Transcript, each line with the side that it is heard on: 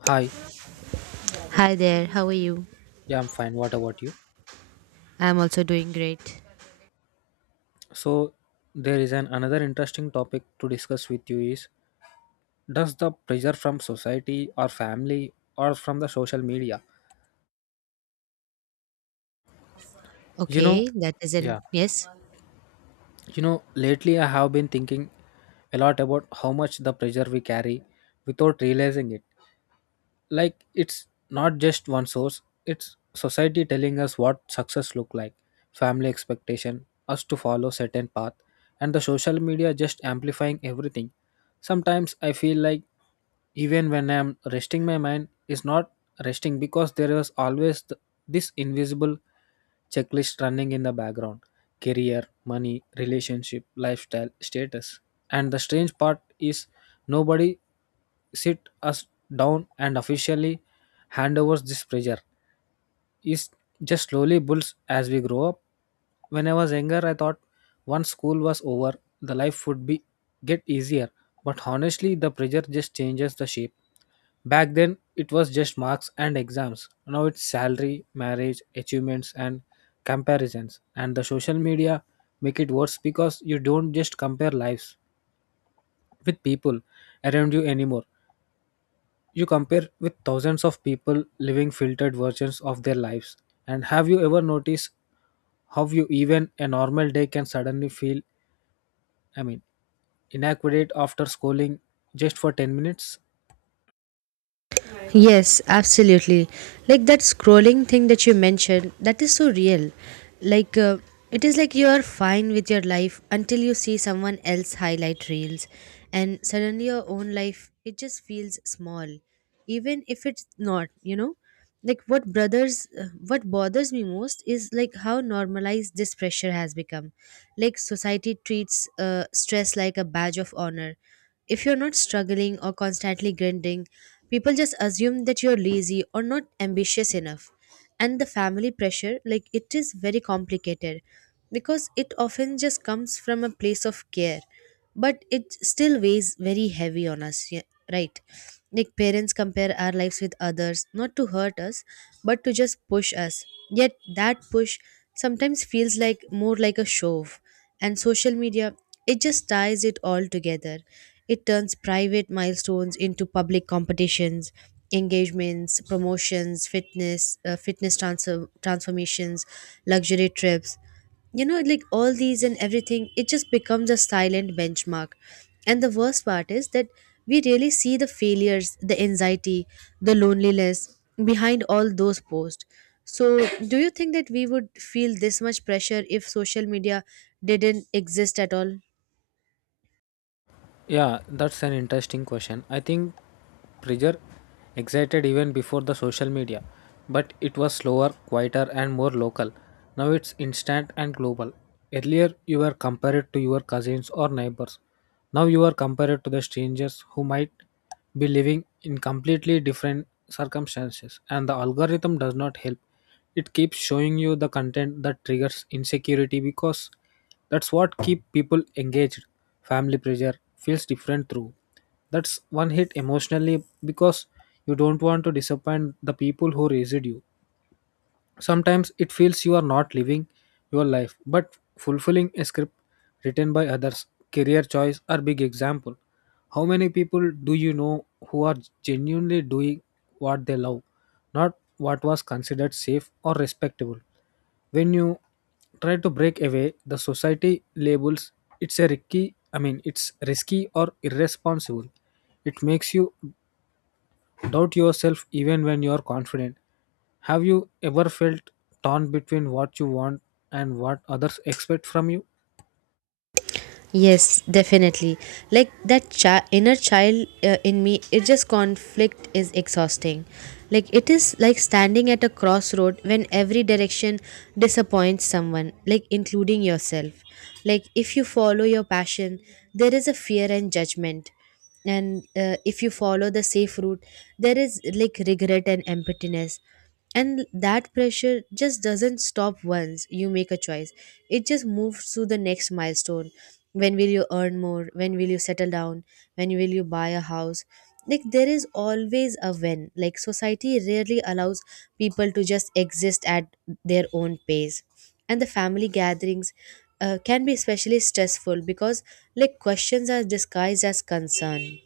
left: Hi,
right: Hi there, how are you?
left: yeah, I'm fine. What about you?
right: I'm also doing great.
left: So, there is an another interesting topic to discuss with you is does the pressure from society or family or from the social media? You know,
right: Okay, that is an
left: yeah,
right: yes.
left: Lately I have been thinking a lot about how much the pressure we carry without realizing it. Like it's not just one source, it's society telling us what success look like, family expectation us to follow certain path, and the social media just amplifying everything. Sometimes I feel like even when I'm resting my mind is not resting because there is always this invisible checklist running in the background: career, money, relationship, lifestyle, status. And the strange part is nobody sit us down and officially hand over this pressure. It just slowly builds as we grow up. When I was younger, I thought once school was over, the life would be get easier. But honestly, the pressure just changes the shape. Back then, it was just marks and exams. Now it's salary, marriage, achievements, and comparisons. And the social media make it worse because you don't just compare lives with people around you anymore. You compare with thousands of people living filtered versions of their lives. And have you ever noticed how you even a normal day can suddenly feel, I mean, inadequate after scrolling just for 10 minutes?
right: Yes, absolutely. Like that scrolling thing that you mentioned, that is so real. Like it is like you're fine with your life until you see someone else highlight reels, and suddenly your own life it just feels small, even if it's not, you know? Like what bothers me most is like how normalized this pressure has become. Like society treats stress like a badge of honor. If you're not struggling or constantly grinding, people just assume that you're lazy or not ambitious enough. And the family pressure, like it is very complicated because it often just comes from a place of care, but it still weighs very heavy on us, yeah, right? Like parents compare our lives with others, not to hurt us, but to just push us. Yet that push sometimes feels like more like a shove, and social media, it just ties it all together. It turns private milestones into public competitions: engagements, promotions, fitness transformations, luxury trips. You know, like all these and everything, it just becomes a silent benchmark. And the worst part is that we really see the failures, the anxiety, the loneliness behind all those posts. So, do you think that we would feel this much pressure if social media didn't exist at all?
left: Yeah, that's an interesting question. I think pressure excited even before the social media, but it was slower, quieter, and more local. Now it's instant and global. Earlier, you were compared to your cousins or neighbors. Now you are compared to the strangers who might be living in completely different circumstances, and the algorithm does not help. It keeps showing you the content that triggers insecurity because that's what keep people engaged. Family pressure feels different through, that's one hit emotionally because you don't want to disappoint the people who raised you. Sometimes it feels you are not living your life but fulfilling a script written by others. Career choice are big example. How many people do you know who are genuinely doing what they love, not what was considered safe or respectable? When you try to break away, the society labels it's a it's risky or irresponsible. It makes you doubt yourself even when you are confident. Have you ever felt torn between what you want and what others expect from you?
right: Yes, definitely. Like that inner child in me, it just conflict is exhausting. Like it is like standing at a crossroad when every direction disappoints someone, like including yourself. Like if you follow your passion, there is a fear and judgment. And if you follow the safe route, there is like regret and emptiness. And that pressure just doesn't stop once you make a choice. It just moves to the next milestone. When will you earn more? When will you settle down? When will you buy a house? Like there is always a when. Like society rarely allows people to just exist at their own pace. And the family gatherings can be especially stressful because like questions are disguised as concern.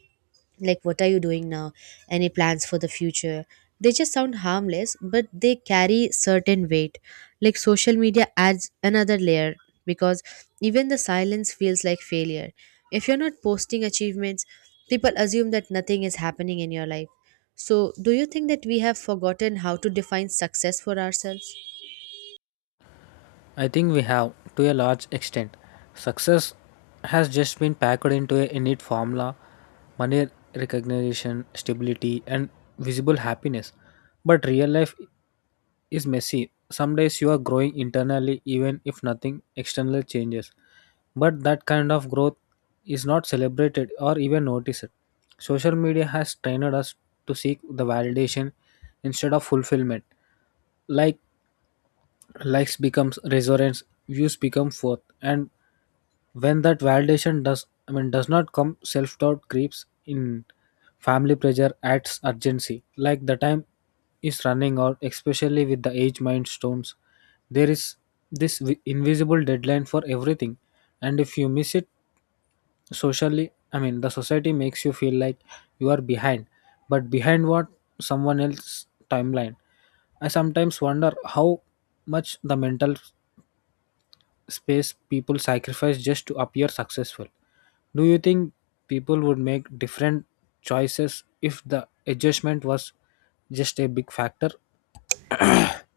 right: Like what are you doing now? Any plans for the future? They just sound harmless, but they carry certain weight. Like social media adds another layer because even the silence feels like failure. If you're not posting achievements, people assume that nothing is happening in your life. So, do you think that we have forgotten how to define success for ourselves?
left: I think we have, to a large extent. Success has just been packed into a innate formula: money, recognition, stability, and visible happiness. But real life is messy. Some days you are growing internally even if nothing external changes. But that kind of growth is not celebrated or even noticed. Social media has trained us to seek the validation instead of fulfillment. Like likes becomes resonance, views become forth, and when that validation does I mean does not come, self-doubt creeps in. Family pressure adds urgency, like the time is running out, especially with the age milestones. There is invisible deadline for everything, and if you miss it the society makes you feel like you are behind, but behind what? Someone else's timeline. I sometimes wonder how much the mental space people sacrifice just to appear successful. Do you think people would make different choices if the adjustment was just a big factor?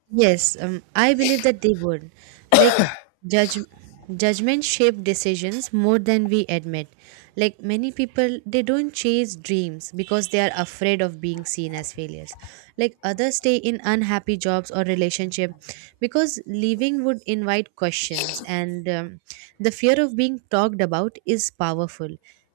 right: Yes, I believe that they would. Like judge, judgment shape decisions more than we admit. Like many people, they don't chase dreams because they are afraid of being seen as failures. Like others stay in unhappy jobs or relationship because leaving would invite questions, and the fear of being talked about is powerful.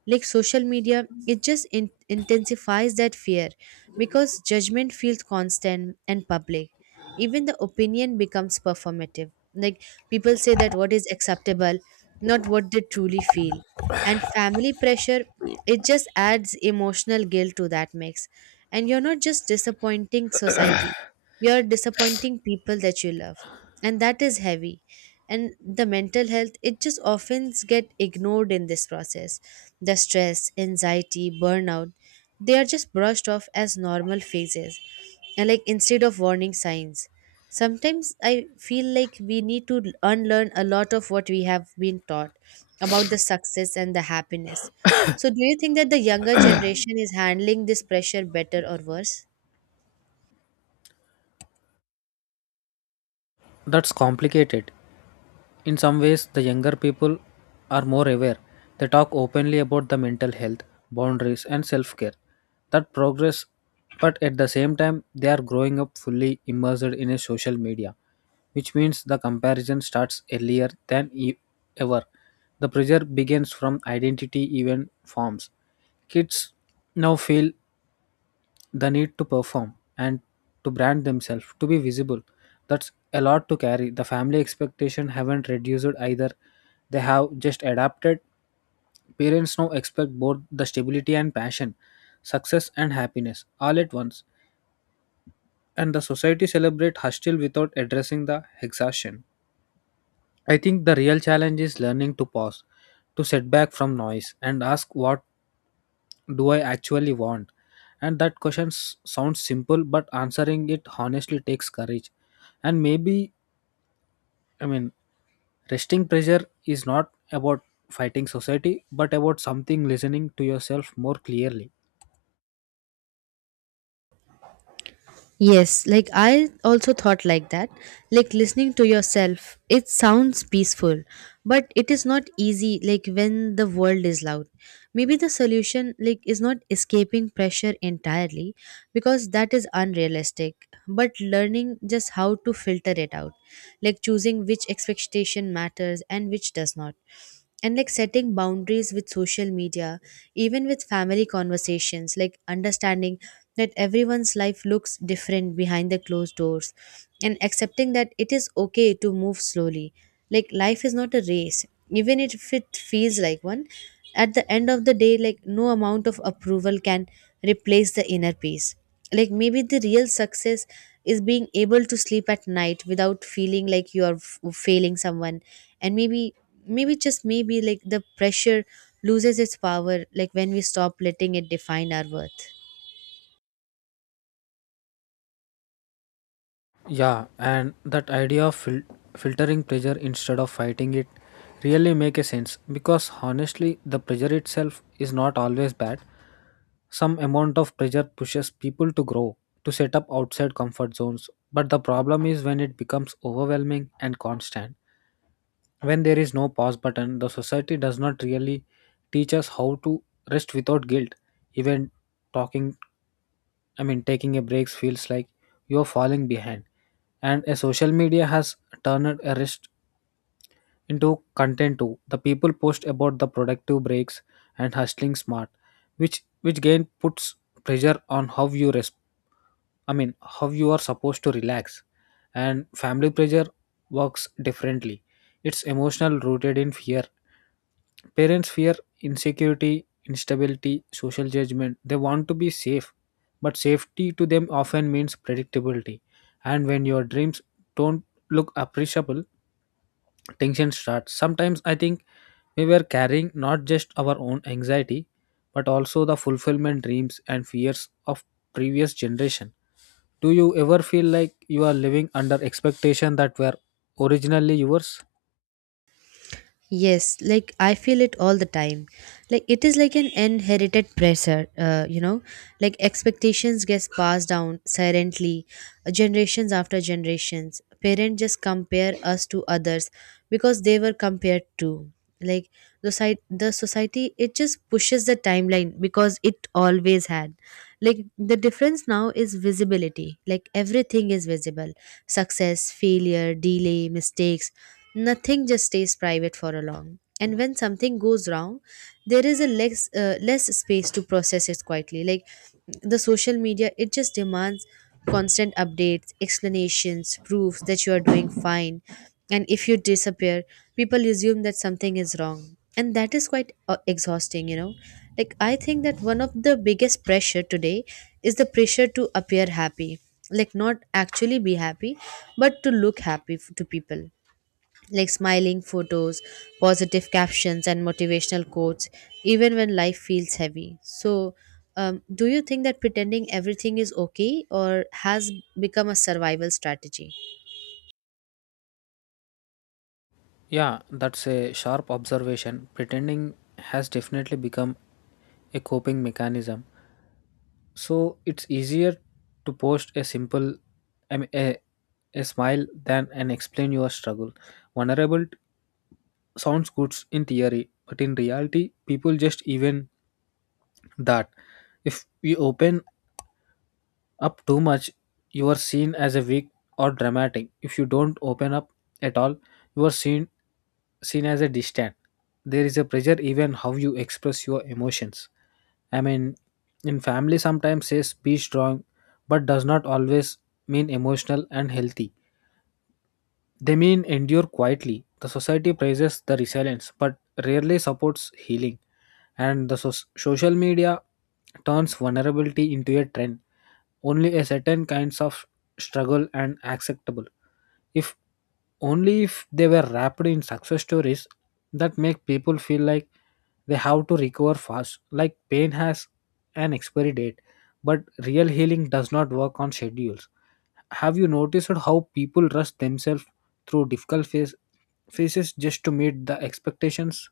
right: Like social media, it just intensifies that fear because judgment feels constant and public. Even the opinion becomes performative, like people say that what is acceptable, not what they truly feel. And family pressure, it just adds emotional guilt to that mix. And you're not just disappointing society, you're disappointing people that you love, and that is heavy. And the mental health, it just often get ignored in this process. The stress, anxiety, burnout, they are just brushed off as normal phases and like instead of warning signs. Sometimes I feel like we need to unlearn a lot of what we have been taught about the success and the happiness. So do you think that the younger generation is handling this pressure better or worse?
left: That's complicated. In some ways, the younger people are more aware. They talk openly about the mental health, boundaries, and self care. That progress, but at the same time, they are growing up fully immersed in a social media, which means the comparison starts earlier than ever. The pressure begins from identity, even forms. Kids now feel the need to perform and to brand themselves to be visible. That's a lot to carry. The family expectation haven't reduced either, they have just adapted. Parents now expect both the stability and passion, success and happiness all at once, and the society celebrate hustle without addressing the exhaustion. I think the real challenge is learning to pause, to set back from noise and ask, what do I actually want? And that question sounds simple, but answering it honestly takes courage. And I mean, resting pressure is not about fighting society, but about something listening to yourself more clearly.
right: Yes, like I also thought like that. Like listening to yourself, it sounds peaceful, but it is not easy like when the world is loud. Maybe the solution like is not escaping pressure entirely because that is unrealistic, but learning just how to filter it out. Like choosing which expectation matters and which does not, and like setting boundaries with social media, even with family conversations. Like understanding that everyone's life looks different behind the closed doors, and accepting that it is okay to move slowly. Like life is not a race, even if it feels like one. At the end of the day, like no amount of approval can replace the inner peace. Like maybe the real success is being able to sleep at night without feeling like you are failing someone. And maybe, maybe just maybe, like the pressure loses its power like when we stop letting it define our worth.
left: Yeah, and that idea of filtering pressure instead of fighting it really make a sense because honestly the pressure itself is not always bad. Some amount of pressure pushes people to grow, to set up outside comfort zones. But the problem is when it becomes overwhelming and constant. When there is no pause button, the society does not really teach us how to rest without guilt. Even talking, taking a break feels like you are falling behind. And a social media has turned a rest into content too. The people post about the productive breaks and hustling smart, which again puts pressure on how you respond. I mean, how you are supposed to relax. And family pressure works differently. It's emotional, rooted in fear. Parents fear insecurity, instability, social judgment. They want to be safe, but safety to them often means predictability. And when your dreams don't look appreciable, tension starts. Sometimes I think we were carrying not just our own anxiety, but also the fulfillment dreams and fears of previous generation. Do you ever feel like you are living under expectation that were originally yours?
right: Yes, like I feel it all the time. Like it is like an inherited pressure, you know, like expectations gets passed down silently, generations after generations. Parents just compare us to others because they were compared to. Like the society, it just pushes the timeline because it always had. Like the difference now is visibility. Like everything is visible: success, failure, delay, mistakes. Nothing just stays private for a long, and when something goes wrong there is a less less space to process it quietly. Like the social media, it just demands constant updates, explanations, proofs that you are doing fine. And if you disappear, people assume that something is wrong, and that is quite exhausting, you know. Like I think that one of the biggest pressure today is the pressure to appear happy. Like not actually be happy, but to look happy to people. Like smiling photos, positive captions, and motivational quotes, even when life feels heavy. So, do you think that pretending everything is okay or has become a survival strategy?
left: Yeah, that's a sharp observation. Pretending has definitely become a coping mechanism. So it's easier to post a I mean, a, a smile than and explain your struggle. Vulnerable sounds good in theory, but in reality, people just even that. If we open up too much, you are seen as a weak or dramatic. If you don't open up at all, you are seen as a distant. There is a pressure even how you express your emotions. I mean, in family sometimes says be strong, but does not always mean emotional and healthy. They mean endure quietly. The society praises the resilience, but rarely supports healing. And the social media turns vulnerability into a trend. Only a certain kinds of struggle and acceptable, if only if they were wrapped in success stories that make people feel like they have to recover fast, like pain has an expiry date, but real healing does not work on schedules. Have you noticed how people rush themselves through difficult phases just to meet the expectations?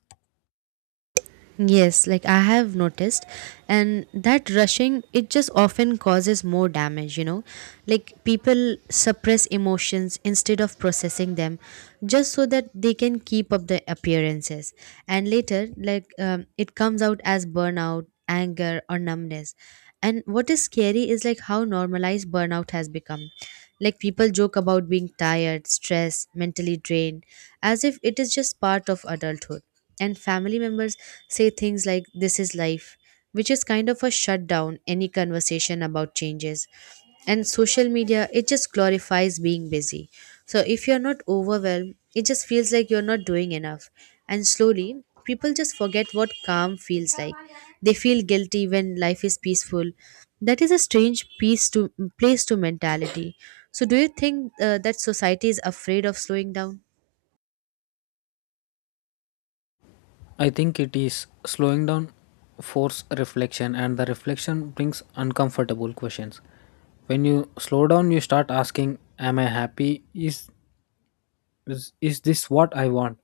right: Yes, like I have noticed, and that rushing it just often causes more damage, you know. Like people suppress emotions instead of processing them just so that they can keep up the appearances, and later, like, it comes out as burnout, anger, or numbness. And what is scary is like how normalized burnout has become. Like people joke about being tired, stressed, mentally drained, as if it is just part of adulthood. And family members say things like this is life, which is kind of a shutdown any conversation about changes. And social media, it just glorifies being busy, so if you're not overwhelmed it just feels like you're not doing enough. And slowly people just forget what calm feels like. They feel guilty when life is peaceful. That is a strange piece to place to mentality. So do you think that society is afraid of slowing down?
left: I think it is slowing down force reflection and the reflection brings uncomfortable questions. When you slow down you start asking, am I happy, is this what I want,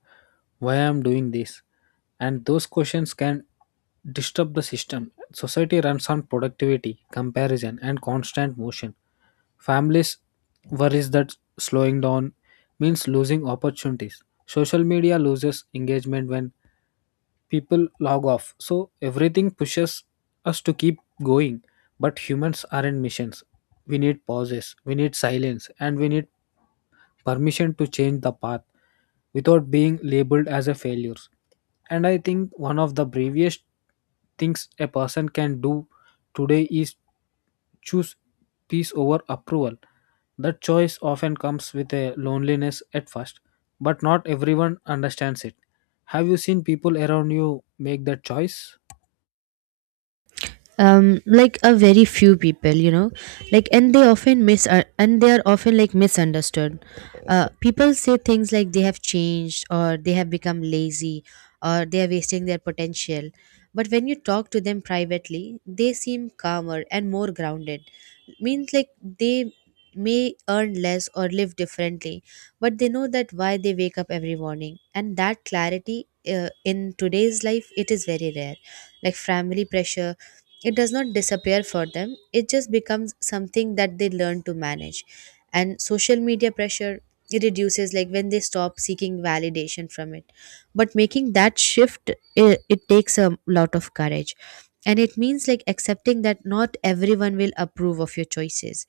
left: why I'm doing this? And those questions can disturb the system. Society runs on productivity, comparison and constant motion. Families worries that slowing down means losing opportunities. Social media loses engagement when people log off. So everything pushes us to keep going. But humans aren't missions. We need pauses, we need silence, and we need permission to change the path without being labeled as a failure. And I think one of the bravest things a person can do today is choose peace over approval. That choice often comes with a loneliness at first, but not everyone understands it. Have you seen people around you make that choice?
right: Um, like a very few people, you know. Like and they are often like misunderstood. People say things like they have changed, or they have become lazy, or they are wasting their potential. But when you talk to them privately, they seem calmer and more grounded. Means like they may earn less or live differently, but they know that why they wake up every morning, and that clarity in today's life it is very rare. Like family pressure, it does not disappear for them. It just becomes something that they learn to manage. And social media pressure, it reduces like when they stop seeking validation from it. But making that shift, it takes a lot of courage. And it means like accepting that not everyone will approve of your choices,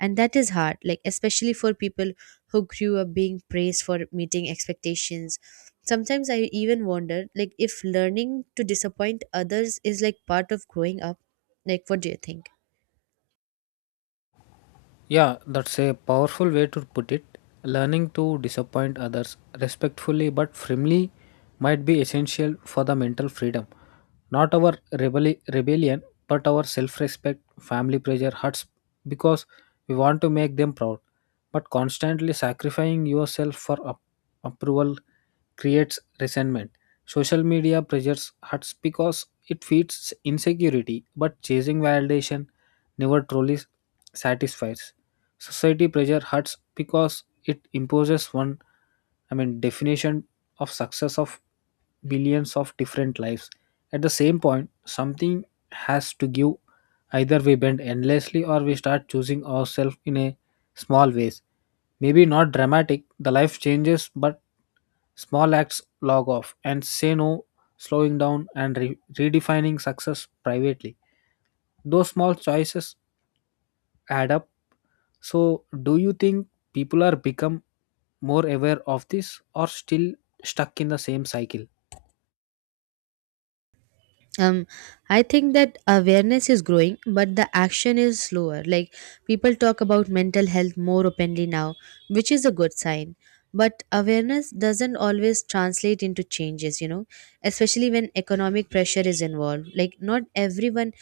right: and that is hard, like especially for people who grew up being praised for meeting expectations. Sometimes I even wonder like if learning to disappoint others is like part of growing up. Like what do you think?
left: Yeah, that's a powerful way to put it. Learning to disappoint others respectfully but firmly might be essential for the mental freedom. Not our rebellion, but our self respect. Family pressure hurts because we want to make them proud. But constantly sacrificing yourself for approval creates resentment. Social media pressures hurts because it feeds insecurity, but chasing validation never truly satisfies. Society pressure hurts because it imposes definition of success of billions of different lives. At the same point, something has to give. Either we bend endlessly or we start choosing ourselves in a small ways. Maybe not dramatic, the life changes, but small acts log off and say no, slowing down and redefining success privately. Those small choices add up. So, do you think people are become more aware of this or still stuck in the same cycle?
right: Um, I think that awareness is growing but the action is slower. Like people talk about mental health more openly now, which is a good sign. But awareness doesn't always translate into changes, you know, especially when economic pressure is involved. Like not everyone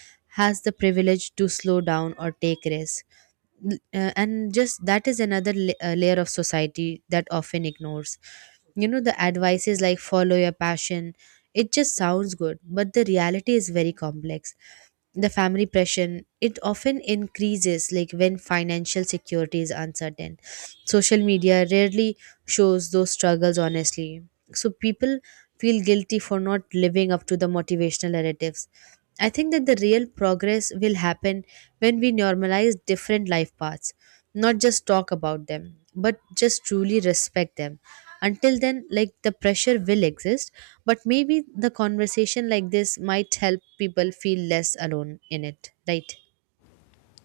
right: has the privilege to slow down or take risks. And just that is another layer of society that often ignores, you know. The advice is like follow your passion. It just sounds good, but the reality is very complex. The family pressure, it often increases like when financial security is uncertain. Social media rarely shows those struggles honestly, so people feel guilty for not living up to the motivational narratives. I think that the real progress will happen when we normalize different life paths, not just talk about them but just truly respect them. Until then, like the pressure will exist, but maybe the conversation like this might help people feel less alone in it, right?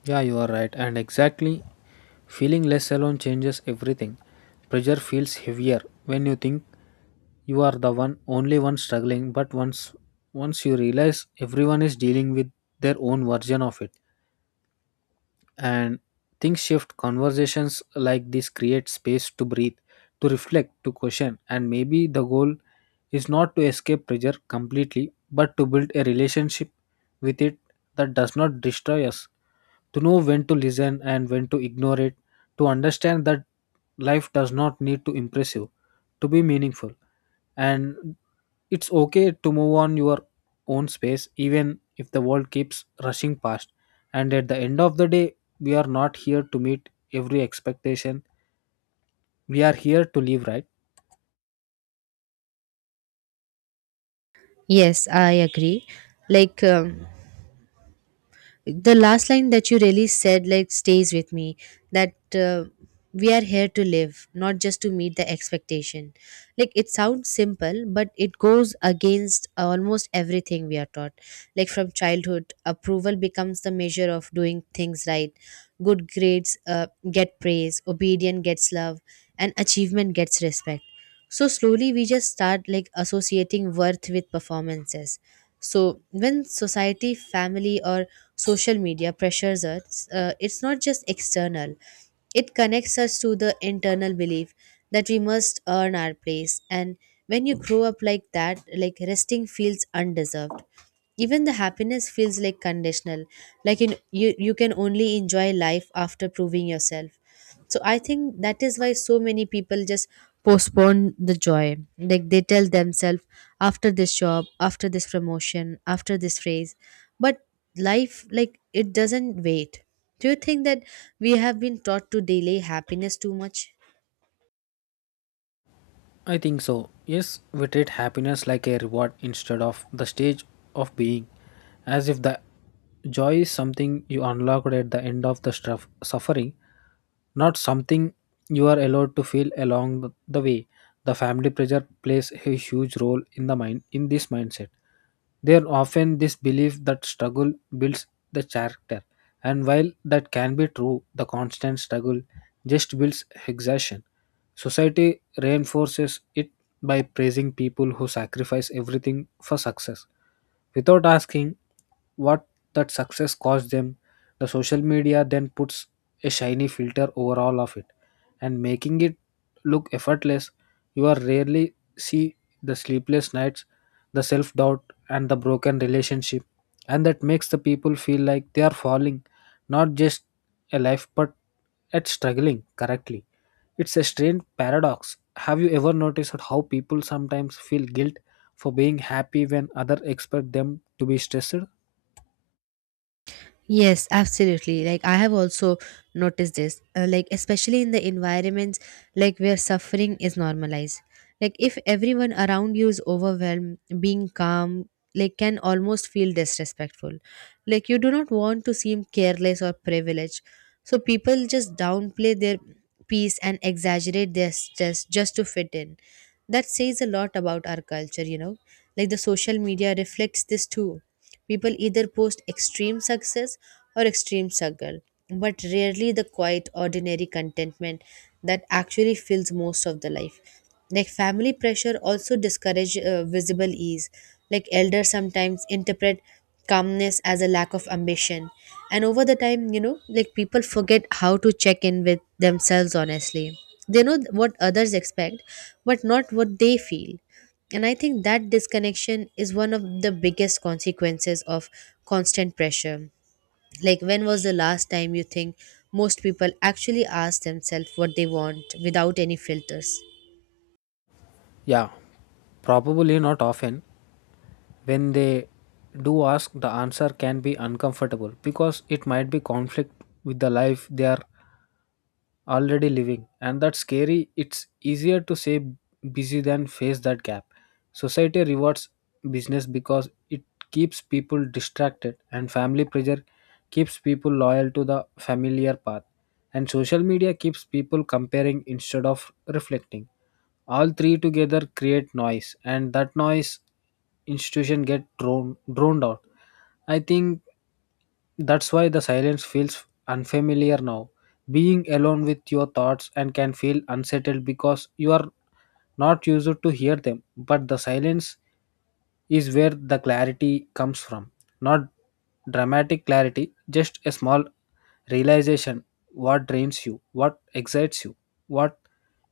left: Yeah, you are right. And exactly, feeling less alone changes everything. Pressure feels heavier when you think you are the one only one struggling, but once you realize everyone is dealing with their own version of it, and things shift. Conversations like this create space to breathe, to reflect, to question, and maybe the goal is not to escape pressure completely but to build a relationship with it that does not destroy us, to know when to listen and when to ignore it, to understand that life does not need to impress you to be meaningful, and it's okay to move on your own space even if the world keeps rushing past. And at the end of the day, we are not here to meet every expectation. We are here to live, right?
right: Yes, I agree. Like the last line that you really said like stays with me. That we are here to live, not just to meet the expectation. Like it sounds simple, but it goes against almost everything we are taught. Like from childhood approval becomes the measure of doing things right. Good grades get praise, obedience gets love, and achievement gets respect. So slowly we just start like associating worth with performances. So when Society, family or social media pressures us, it's not just external. It connects us to the internal belief that we must earn our place. And when you grow up like that, like, resting feels undeserved. Even the happiness feels like conditional, like in, you can only enjoy life after proving yourself. So I think that is why so many people just postpone the joy, like they tell themselves after this job, after this promotion, after this phrase. But life, like, it doesn't wait. Do you think that we have been taught to delay happiness too much?
left: I think so. Yes, we treat happiness like a reward instead of the stage of being, as if the joy is something you unlocked at the end of the stuff, suffering. Not something you are allowed to feel along the way. The family pressure plays a huge role in the mind in this mindset. There are often this belief that struggle builds the character, and while that can be true, the constant struggle just builds exhaustion. Society reinforces it by praising people who sacrifice everything for success without asking what that success cost them. The social media then puts a shiny filter over all of it and making it look effortless. You are rarely see the sleepless nights, the self doubt, and the broken relationship, and that makes the people feel like they are falling not just a life, but at struggling correctly. It's a strange paradox. Have you ever noticed how people sometimes feel guilt for being happy when others expect them to be stressed?
right: Yes, absolutely. Like, I have also noticed this, like especially in the environments like where suffering is normalized. Like, if everyone around you is overwhelmed, being calm like can almost feel disrespectful. Like, you do not want to seem careless or privileged. So people just downplay their peace and exaggerate their stress just to fit in. That says a lot about our culture, you know. Like, the social media reflects this too. People either post extreme success or extreme struggle, but rarely the quiet, ordinary contentment that actually fills most of the life. Like, family pressure also discourage visible ease. Like, elders sometimes interpret calmness as a lack of ambition, and over the time, you know, like, people forget how to check in with themselves honestly. They know what others expect, but not what they feel. And I think that disconnection is one of the biggest consequences of constant pressure. Like, when was the last time you think most people actually ask themselves what they want without any filters?
left: Yeah, probably not often. When they do ask, the answer can be uncomfortable because it might be conflict with the life they are already living, and that's scary. It's easier to say busy than face that gap. Society rewards business because it keeps people distracted, and family pressure keeps people loyal to the familiar path, and social media keeps people comparing instead of reflecting. All three together create noise, and that noise institution get droned out. I think that's why the silence feels unfamiliar now. Being alone with your thoughts and can feel unsettled because you are not used to hear them, but the silence is where the clarity comes from. Not dramatic clarity, just a small realization what drains you, what excites you, what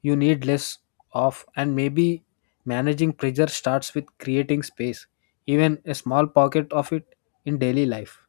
left: you need less of, and maybe managing pressure starts with creating space, even a small pocket of it in daily life.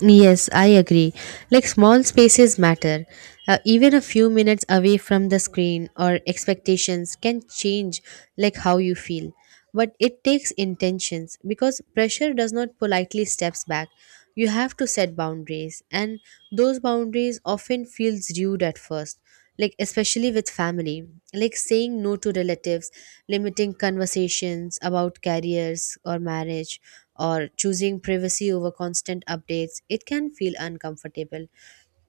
right: Yes, I agree. Like, small spaces matter. Even a few minutes away from the screen or expectations can change like how you feel. But it takes intentions because pressure does not politely steps back. You have to set boundaries, and those boundaries often feels rude at first. Like especially with family, like saying no to relatives, limiting conversations about careers or marriage, or choosing privacy over constant updates, it can feel uncomfortable.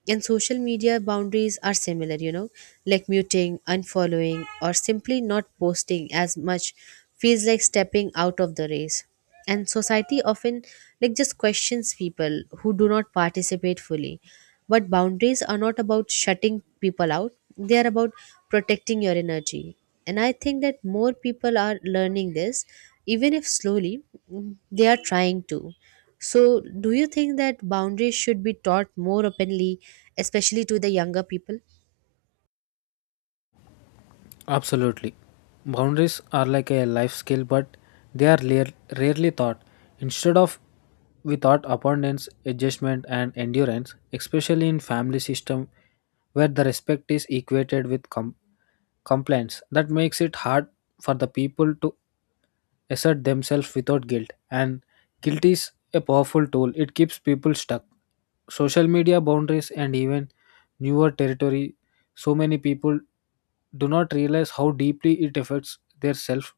right: And social media boundaries are similar, you know, like muting, unfollowing or simply not posting as much feels like stepping out of the race. And society often like just questions people who do not participate fully. But boundaries are not about shutting people out, they are about protecting your energy. And I think that more people are learning this, even if slowly. They are trying to. So do you think that boundaries should be taught more openly, especially to the younger people?
left: Absolutely. Boundaries are like a life skill, but they are lar- rarely thought. Instead of we taught abundance, adjustment, and endurance, especially in family system where the respect is equated with complaints. That makes it hard for the people to assert themselves without guilt. And guilt is a powerful tool, it keeps people stuck. Social media boundaries and even newer territory, so many people do not realize how deeply it affects their self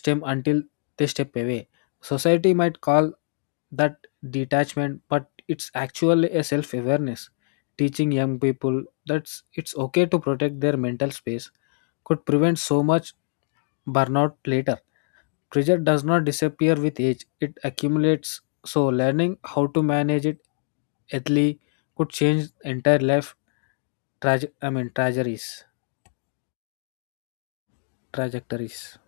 left: stem until they step away. Society might call that detachment, but it's actually a self awareness. Teaching young people that it's okay to protect their mental space could prevent so much burnout later. Pressure does not disappear with age, it accumulates. So, learning how to manage it ethically could change entire life trajectories. trajectories.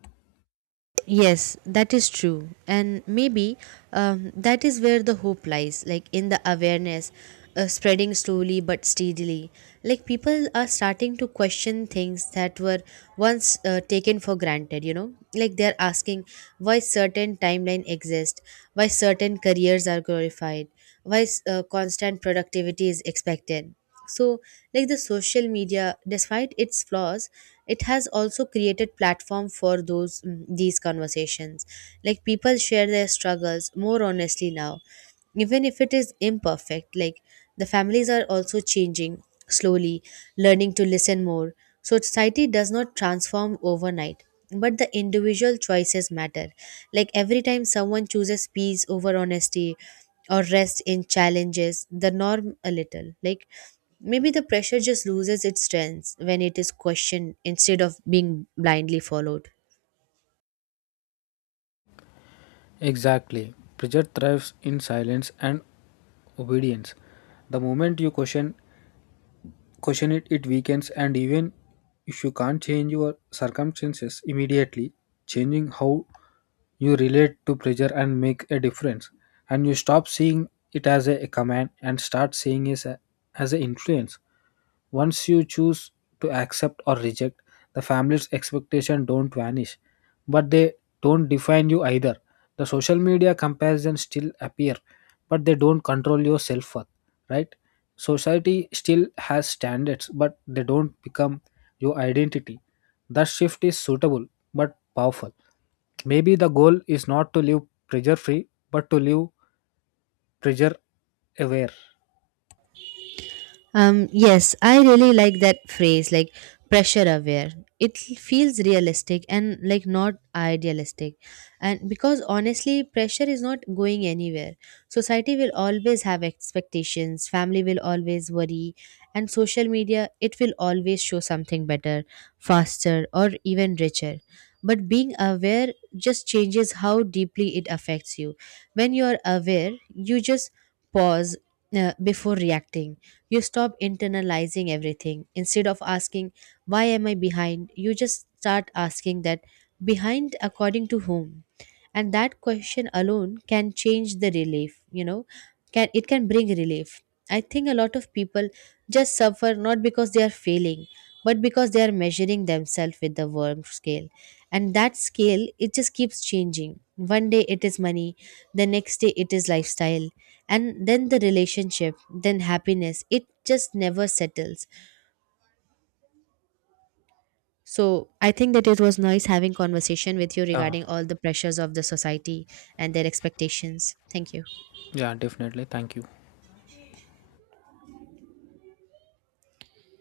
right: Yes, that is true. And maybe that is where the hope lies, like in the awareness spreading slowly but steadily. Like, people are starting to question things that were once taken for granted, you know? Like, they're asking why certain timeline exist, why certain careers are glorified, why constant productivity is expected. So like the social media, despite its flaws, it has also created platform for these conversations. Like, people share their struggles more honestly now, even if it is imperfect. Like the families are also changing slowly, learning to listen more. So society does not transform overnight, but the individual choices matter. Like, every time someone chooses peace over honesty or rest in challenges the norm a little, like maybe the pressure just loses its strength when it is questioned instead of being blindly followed.
left: Exactly. Pleasure thrives in silence and obedience. The moment you question it, it weakens, and even if you can't change your circumstances immediately, changing how you relate to pleasure and make a difference. And you stop seeing it as a command and start seeing it as a influence. Once you choose to accept or reject, the family's expectation don't vanish, but they don't define you either. The social media comparisons still appear, but they don't control your self-worth, right? Society still has standards, but they don't become your identity. That shift is suitable but powerful. Maybe the goal is not to live pressure free, but to live pressure aware.
right: Yes, I really like that phrase, like pressure aware. It feels realistic and like not idealistic. And because honestly, pressure is not going anywhere. Society will always have expectations, family will always worry, and social media, it will always show something better, faster, or even richer. But being aware just changes how deeply it affects you. When you are aware, you just pause before reacting. You stop internalizing everything. Instead of asking, why am I behind? You just start asking that, behind according to whom? And that question alone can change the relief, you know, can bring relief. I think a lot of people just suffer not because they are failing, but because they are measuring themselves with the worm scale. And that scale, it just keeps changing. One day it is money, the next day it is lifestyle, and then the relationship, then happiness, it just never settles. So I think that it was nice having conversation with you
left: Yeah,
right: regarding all the pressures of the society and their expectations. Thank you.
left: yeah, definitely. Thank you.